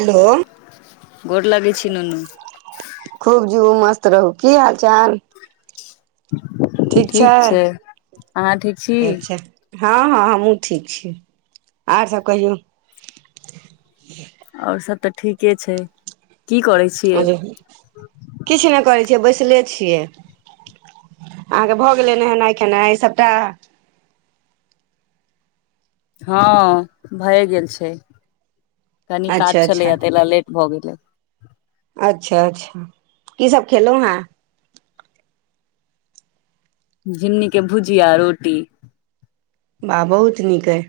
Hello गोर लागै छै नूनू खूब जीयू मस्त रहू की हाल चाल ठीक छै अहाँ ठीक छी अच्छा हँ हँ हमहुँ ठीक छी आर सब कहियौ आओर सब तऽ ठीके छै की करै छी आ किछ नहि करै छियै बैसले छियै अहाँके भऽ गेलै नहेनाई खेनाई सभटा हँ भए गेल छै कनी काज अच्छा अच्छा छलैए ताहि ल लेट भऽ गेलै अच्छा अच्छा की सब खेलौ हें झिगनीके भुजिया आ रोटी वाह बहुत नीक अय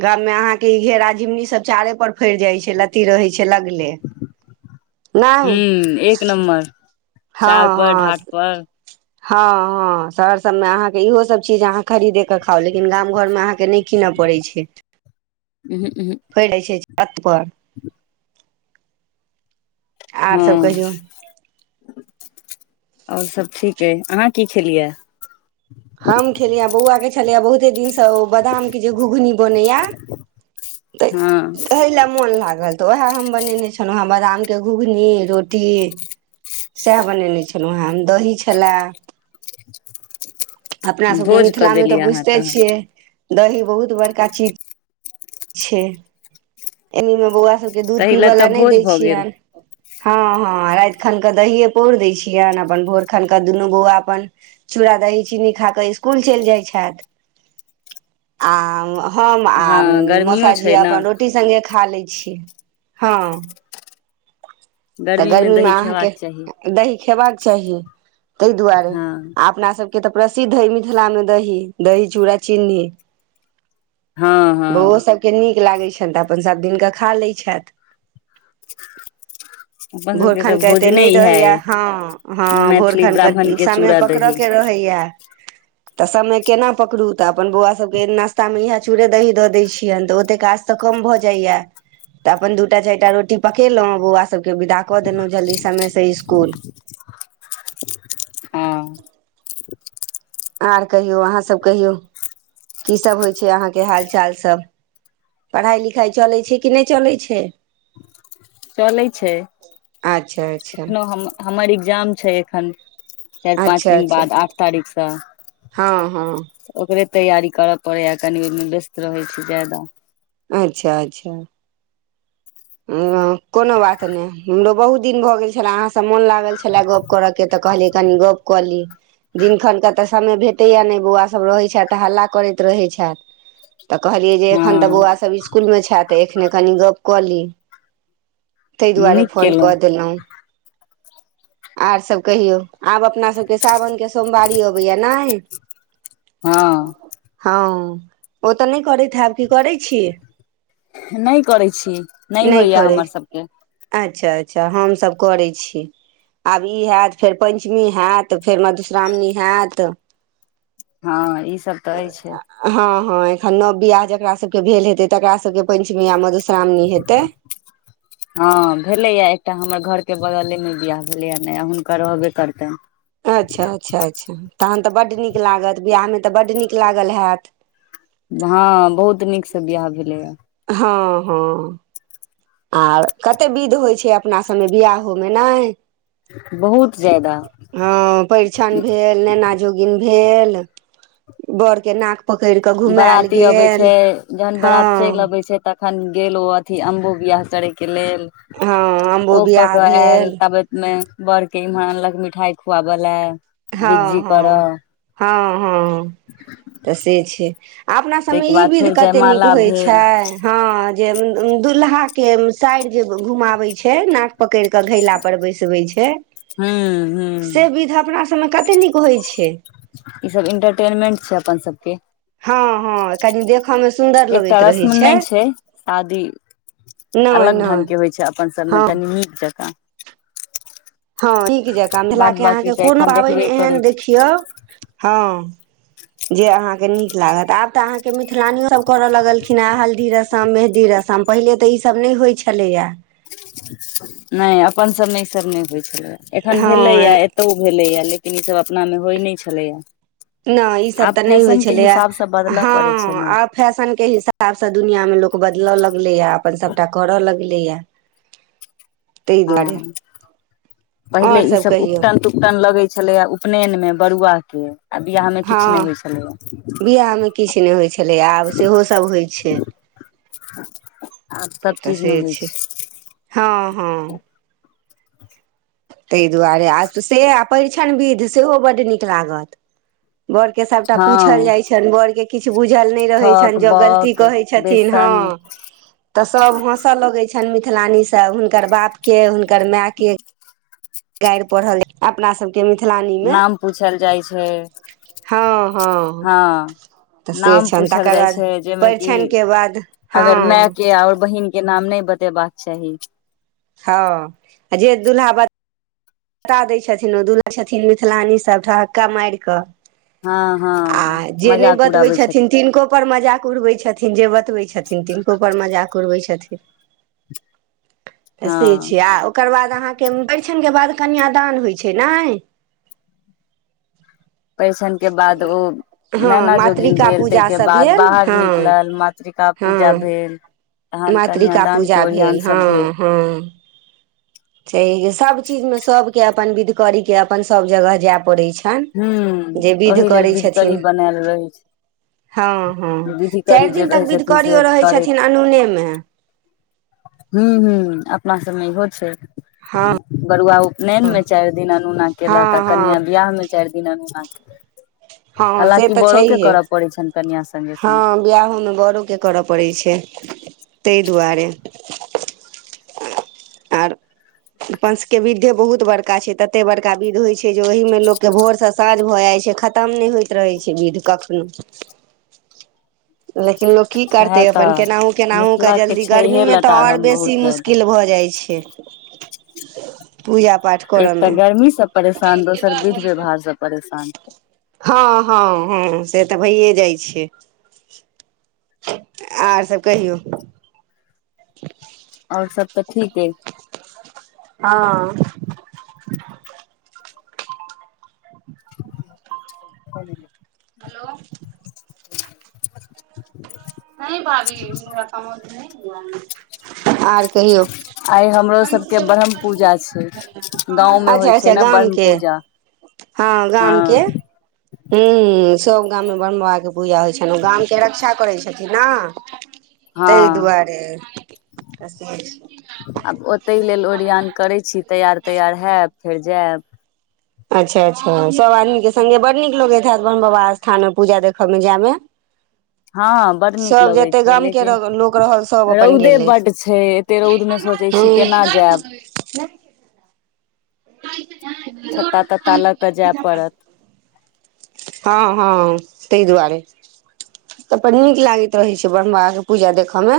गाममें अहाँके ई घेरा झिंगुनी सब चारे पर फड़ि जाय छै लत्ती रहै छै लटकल ह्म एक नम्बर चार हँ पर हँ ढाट पर हँ हँ शहर सभमे अहाँके इहोसभ चीज अहाँ खरीदेके खाउ लेकिन गाम घरमे अहाँके नहि कीनय पड़ै छै [unintelligible] [unintelligible] आर सब हँ कहियौ आओर सब ठीक अछि अहाँ की खेलियै हम खेलियै बौआ के छलियैए बहुते दिनसँ ओ बादाम के जे घुघनी बनैया तै हँ एहि ल मोन लागल तऽ उएह हम बनेने छलौ हेँ बादामके घुघनी रोटी सएह बनेने छलौ हेँ दही छल‌ए [unintelligible] अपना सबके भोज कऽ मिथिला मे देलियै तऽ अहाँ बुझिते तहन छियै दही बहुत बड़का चीज छै एनीमे बौआ सभके दूध ताहि पीबै तऽ लए नहि भोज दै भऽ गेल छियनि हँ हँ राति खन के दहिए पौर दै छियनि अपन भोर खन के दुनू बौआ अपन चूड़ा दही चीनी खा कऽ स्कुल चलि जाइत छथि आ हम हँ गर्मियो मौसा जी छै ने अपन रोटी सङ्गे खा लै छियै हँ तऽ गर्मी मे दही अहाँके खेबाक चाही दही खेबाक चाही ताहि दुआरे हँ आ अपना सभके तऽ प्रसिद्ध हइ मिथिलामे दही दही चूड़ा चीन्नी हँ हँ बौओ सभके नीक लागै छैन तऽ अपन सभ दिनके खा लैत छैथ [inaudible] सबके तऽ भोरखन के एते भोजने नइ इएह रहैय अइ यऽ हँ हँ मैथिली भोरखन ब्राह्मण कऽ के सने चूड़ा दही पकड़य के रह रहैय यऽ तऽ सब मे केना पकड़ू तऽ अपन बौआ सभके नाश्तामे इहे चूड़े दही दऽ दैत छियैन तऽ ओतेक काज कम भऽ जाइया तऽ अपन दूटा चारिटा रोटी पकेलहुँ बौआ सब के विदा कऽ देलहुँ जल्दी समय से इसकुल हँ आर कहियौ अहाँ सब कहियौ की सब होइ छै अहाँके हाल चाल सब पढ़ाइ लिखाइ चलै छै कि नहि चलै छै चलै छै अच्छा अच्छा एखनो हम हमर एग्जाम छै एखन चारि पाँच अच्छा दिन अच्छा बाद आठ तारीख सँ हँ हँ ओकरे तैयारी करऽ पड़ैय कनी ओहिमे व्यस्त रहै छी ज्यादा अच्छा अच्छा हँ कोनो बात नहि हमरो बहुत दिन भऽ गेल छलै अहाँ सम मोन लागल छले गप्प करय के तऽ कहली कनि गप्प कऽ ली दिनखनके तऽ समय भेटैए नहि बौआसभ रहैत छथि तऽ हल्ला करैत रहै छथि तऽ कहलियै जे हँ एखन तऽ बौआसभ स्कूलमे छैथ तऽ एखने कनि गप्प कऽ ली ताहि दुआरे नीक फोन केलहुँ कऽ देलहुँ और सभ कहियौ आब अपनासभके साावनके सोमवारी अबैय यऽ नै हँ हँ ओ तऽ नहि करैत हेब की करै छी नहि करै छी नहि होइए करै हमर सबके अच्छा अच्छा हमसभ करै छी आब ई होयत फेर पञ्चमी होयत फेर मधुश्रावणी होयत हँ ई सब तऽ अछि हँ हँ एखन नव बियाह जकास सभके भेल हेतै तकास सभके पञ्चमी आ मधुश्रावणी हेतै हँ भेलैए एकटा हमर घरके बगलेमे बियाह भेलैए नया हुनका रहबे करतैन अच्छा अच्छा अच्छा तहन तऽ बड्ड नीक लागत बिआहमे तऽ बड्ड नीक लागल हैत हँ बहुत नीकसँ बियाह भेलैए हँ हँ आर कते विध होइ छै अपना सभमे बियाहोमे नाय बहुत ज्यदा हँ परिछन भेल नेना जोगिन भेल बर के नाक पकड़ि कऽ घुमायल बराती अबै छै गेल जहन हँ बरात चैल अबै छै त अखन गेल ओ अथी अम्बु बियाह करे केऽ लेल हँ ओ अम्बो कऽ बियाह कऽ आयल भेल तब मे बड़ के इम्हर अनलक मिठाइ खुआबऽ लए हँ हँ हँ हँ तऽ से छै आ अपना सभमे ताहिके ई बाद विध फेर कते नीक जयमाला होइत छै भेल हँ जे दुल्हा के साइड़ जे घुमवे छै नाक पकैड़ क घैला पर बैसबै छै हूं हूं से विध अपना सबमे कते नीक होइ छै ई सब इंटरटेनमेंट छै अपन सबके हँ हँ कनि देखयमे सुन्दर एकटा लगैत रहै रस्म छै नहि शादी नहि अलग ढंग नहि के होइ छै अपन सभमे हँ कनि नीक जकाँ हँ नीक जकाँ बाद मथिलाके बाकी अहाँके तऽ कोनो एखन पाबैन देखबे करै एहन देखियौ हँ जे अहाँके नीक लागत आब तऽ आहाँके के मिथिलानियो सब करऽ लगलिन हे हल्दी रस रसम मेहदी रसम पहिले तऽ ईसभ नहि होइ छलैय यऽ नहि, अपन सभमे ई सभ नहि होइत छलै, एखन भेलैए। हँ कऽ तऽ ओ भेलैए, लेकिन ई सभ अपना मे होइ नहि छलैए। नहि, ई सभ आब तऽ नहि होइ फैशनके छलैए, हिसाबसँ बदलय हँ पड़ै छै ने आब। फैशनके हिसाबसँ दुनियामे लोक बदलय लगलैए, अपन सभटा करय लगलैए। ताहि दुआरे हँ, पहिले आओर ई सभ नहि कहियौ होइत छल। कीर्तन लगैत छलैए उपनयनमे बरुआकेँ, आ विवाहमे किछु नहि हँ होइत छलैए। बियाहमे किछु नहि होइत छलै, आब सेहो सभ होइ छै। आब सभ तऽ से चीजमे होइ छै। हँ हँ [inaudible] ताहि दुआरे आ से परिछनक विधि सेहो बड्ड नीक लगैत छै। बड़के सभटा पूछल हँ जाइत छनि, बड़के। किछु बुझल नहि रहैत छनि, थक जँ गलती बक कहैत छथिन हँ। बेसन तऽ सभ हँसय लगैत छनि, मिथिलानीसँ हुनकर बापके, हुनकर मायके। गारि पढ़ल अपना सभ। नाम पूछल जाइ छै हँ। तऽ से नाम छनि पूछल तकर जाइ बाद छै जाहिमे कि परिछनि के बाद अगर हँ मायके आओर बहिनके नाम नहि बता। से बात छै हँ जे दुल्हा ब पता दैत छथिन ओ दूल्हा छथिन, मिथिलानी सभ ठक्का मारि कऽ। हँ आ हँ जे नहि मजाक बतबै उड़ाबै छथिन, तनको। पर मजाक उड़बै छथिन जे बतबै छथिन, तिनको पर मजाक उड़बै छथिन। तऽ से हँ छै, आ ओकर बाद अहाँकेँ परिछनके बाद कन्यादान होइत छै ने। परिछनके बाद ओ। हँ नैना जोगिन मातृका भेल, पूजा ताहिके सब बाद भेल बाहर हँ निकलल, मातृका पूजा हँ भेल। तखन मातृका कन्यादानकेँ पूजा ओरियान भेल हँ सभ भेल। हँ छै, सभ चीजमे सभकेँ अपन विधि करै, अपन सभ जगह जाय पड़ैत छै। हँ, ओहि लेल विधिकरी बनाओल रहै छै। हँ हँ, विधिकरी चारि जे दिन रहै तक छथिन विधिकरी से रहै छथिन, अनुनेमे। हँ हँ, अपना सभमे इहो छै। हँ बरुआ उपनयनमे चारि दिन अन्न नहि केलक आ हँ कन्या हँ बियाहमे। चार दिन अनुना हँ, से तऽ छैहे पड़ै छनि कनिया संगे संगे हँ, बियाहमे गारोकेँ। करऽ पड़ैत छै, ताहि दुआरे। आर अपन सभ विधि बहुत बड़का। बड़का छै, ततेक बड़का विधि होइ छै जे ओहिमे लोककेँ भोरसँ साँझ भऽ जाइत छै, खतम नहि होइत रहै छै विधि कखनो। [inaudible] [inaudible] लेकिन लोक की सएह करतै, अपनके तऽ केनाहु केनाहुके मिथिला के जल्दी। छैहे गर्मीमे तऽ आओर लटारम बहुत बेसी मुश्किल। ज्यादा किल भऽ जाइ छै [inaudible] पूजा पाठ एक करऽ तऽ मे गर्मीसँ परेशान, दोसर विधि व्यवहारसँ परेशान। हँ हँ हँ, से तऽ भइए जाइ छै। आर सभ कहियौ [inaudible] आओर सभ तऽ ठीक आइ हँ कह हेलो नहि भाभी, आओर कहियौ? आइ हमरो सभकेँ ब्रह्म पूजा छै। गाँंव में अच्छा होइ छै अच्छा, ने ब्रह्म गामकेँ पूजा हँ, गामकेँ। हम्म, सभ गाममे ब्रह्म बाबाके पूजा होइ छनि, ओ गामके रक्षा करै छथिन ने। ताहि हँ दुआरे। आब ओतहि लेल ओरिआन करैत छी, तैयार-तैयार होयब, फेर जायब। अच्छा अच्छा, सभ आदमीके सङ्गे बड़ नीक लगैत हैत, बाबा स्थानमे पूजा देखयमे जायमे। हँ, बड़ नीक लगै जते छै, गाम के लेकिन लोक रहल सब अपन रौद गेलथि बड्ड छै। तेँ रौदमे सोचै छी, हूँ केना जायब। छत्ता तत्ता लऽ कऽ जाय पड़त। हँ हँ तहि दुआरे तऽ नीक लागैत रहै छै, ब्रह्म बाबाके पूजा देखयमे।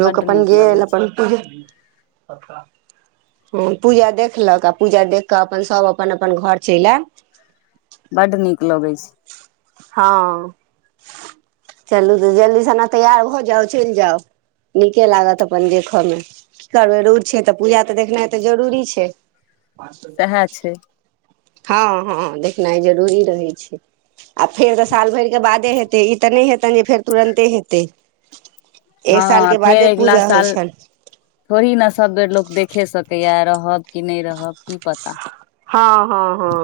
लोक बड्ड अपन नीक गेल, लगै अपन छै पूजा। हँ, पूजा देखलक आ पूजा देख कऽ अपन सभ अपन अपन घर चलि आयब। बड नीक लगैत छै। हँ, चलू तऽ जल्दीसे तैयार भऽ जाउ, चलि जाउ। नीके लागत अपन देखऽमे। करबै, रौद छै तऽ पूजा तऽ देखनाइ जरूरी छै। सएह छै हँ हँ देखनाइ जरूरी रहै छै। आ फेर तऽ साल भरिके बादे हेतै, ई तऽ नहि हेतै जे फेर तुरन्ते हेतै। एक हँ सालके बादे पूजा होइ छनि। थोड़ीक ने, सभ बेर लोक देखय सकैया। रहब कि नहि रहब, की पता। हँ हँ हँ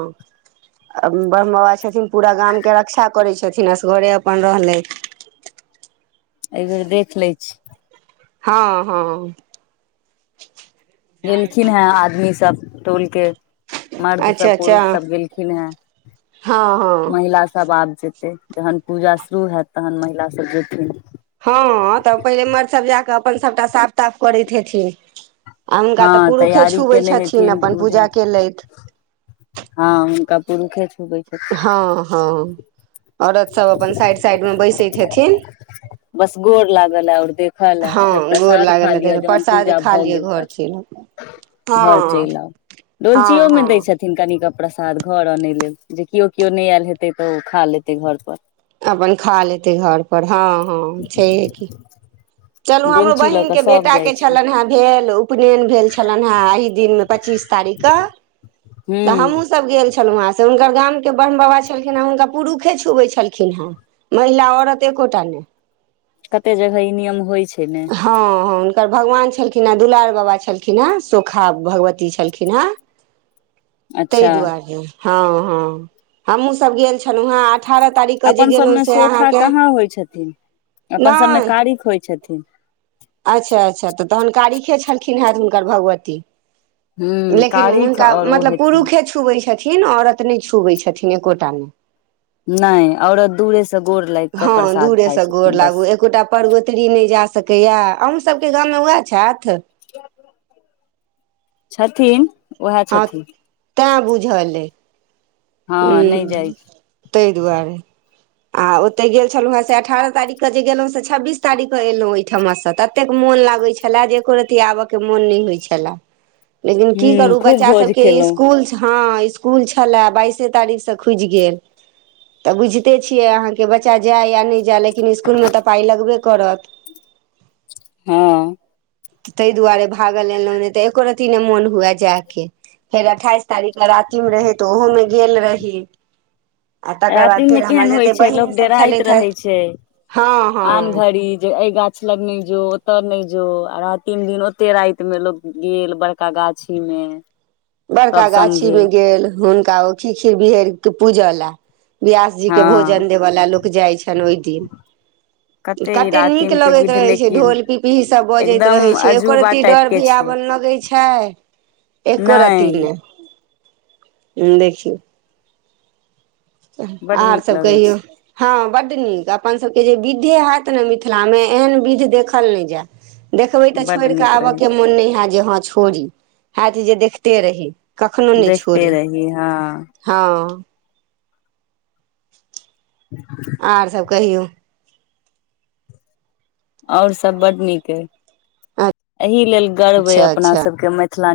ब्रह्म बाबा छथिन, पूरा गामके रक्षा करै छथिन, असगरे अपन रहलै। एहि बेर देख लै छी। हँ हँ गेलखिन हे, आदमी सभ टोलके। मर्द अच्छा सभ, अच्छा पुरुष सभ गेलखिन हेँ, हँ हँ महिला सभ आब जेतै। जखन पूजा शुरू हेतै, तखन महिलासभ जेथिन। हँ तऽ पहिले मर्द सभ जा क अपना साफ ताफ करैत हेथिन आ हुनका तऽ हँ पुरुषे तैयारी छुबै केने छथिन, हेथिन अपन पूजा के, केलथि। हँ, हुनका पुरुषे छुबै छथिन। हँ हँ औरत सभ अपन साइड साइडमे बैसैत हेथिन। बस गोर लागल आओर देखल, आ हँ फेर गोर प्रसाद खा लागल लिअ, हेतै जखन प्रसाद पूजा खा भऽ लिअ गेल घर तऽ। चलि घर हँ चलि आउ, हँ ओलचियोमे दै हँ छथिन। नहि, कनि प्रसाद घर अनय लेल, जे केओ केओ नहि आयल हेतै तऽ ओ खा लेते। अपन खा लेतै घर पर, हँ हँ, छैहे की। चलू, हमरो डोलची लऽ कऽ बहिनके सभ बेटा जाइ के छै छलनि हे, भेल। उपनयन भेल छलनि हे एहि दिनमे पच्चीस तारीखके, तऽ हूँ हमहुँ। सभ गेल छलहुँ हेँ, से हुनकर गामके ब्रह्म बाबा छलखिन हे, हुनका पुरुषे छुबैत छलखिन हेँ। महिला औरत एकोटा नहि। कतऽ जगह ई नियम होइ छै ने। हँ हँ, हुनकर भगवान छलखिन हेँ, दुलार बाबा छलखिन हेँ, सोखा भगवती छलखिन हेँ। [inaudible] ताहि अच्छा दुआरे हँ हँ, हमहुँ सभ गेल छलहुँ हेँ। अठारह तारीखके जे अपन गेलहुँ सबमे से सोखा अहाँके कहाँ नहि। कि होइ छथिन अच्छा अच्छा, तऽ तखन कारीखे छलखिन हेतनि हुनकर भगवती। हूँ लेकिन कारिख हुनका, आओर ओ मतलब हेथिन पुरुषे छुबैत छथिन, औरत नहि छुबैत छथिन, एकोटा नहि। नहि, औरत दूरेसँ गोर लागि कऽ हँ प्रसाद खाइ दूरेसँ गोर छथिन, लागू बस। एकोटा परगोतरी नहि जा सकैया अहूँ सबके गाममे वैह छथि? छथिन वैह हँ छथिन। तैँ बुझल अइ हँ नहि जाइ ह छी ताहि दुआरे। आ ओतय गेल छलहुँ हँ से अठारह तारीखकेँ जे गेलहुँ से छब्बीसारीखकेँ एलहुँ ओहिठमासँ तऽ ततेक मोन लागैत छला जे एको रती आबय के मोन नहि होय छला। [inaudible] लेकिन की हूँ करू खूब बच्चा भोज सबके खेलहुँ स्स्कूल हँ इ स्कूल छला बाइस तारीख स खुजी गेल त बुझते छीय आहा के बच्चा जाय या न जाय लेकिन इसकुलमे तऽ पाइ लगबे करत। हँ ताहि दुआरे भागल एलहुँ नहि तऽ एको रती नहि मोन हुवे जायके। फेर अठाइस तारीख के राति मे रहय तऽ ओहु मे गेल रही। आ तकर बाद रातिमे फेर हमर केहन होइ जतेक छैय लोक बहीनसभ डराइत छलथि हे रहै छैय। हँ आन हँ घरी जे अय गांव गाछ लग नहि जो ओत नहि जो आ रहा तीन दिन ओते राति में लोग गेल बड़का गाछी में। [inaudible] बड़का गाछीमे गेल हुनका ओ खीखीर बिहड़ कऽ पूजय ला। बियास जी के हँ भोजन देवयला लोक जाइ छल ओहि दिन। ई कते नीक रातिम के लगैत विध रहै छैय लेकिन ढोल पिपही सब बजैत एकदम रहै छैय एको अजूबा रती टाइप डर के छै भैयाबन हाय छैय एको रती नहि नही देखियौ। बड आर नीक सभ लगै कहियौ। हँ बड नीक अपन सबके जे विधे हैत ने मिथिला मे एहन विध देखल नहि जायत। देखबै छै तऽ बड छोड़ कऽ नीक रहै आबयके मोन नहि हैत जे हँ छोड़ी। हैत जे देखते रही कखनो छै नहि देखते छोड़ी रही हँ हँ। [inaudible] आओर सब कहियौ। और सब बड नीक अय आ एहि लेल गर्व अय अच्छा अपना अच्छा सबके मिथिलानी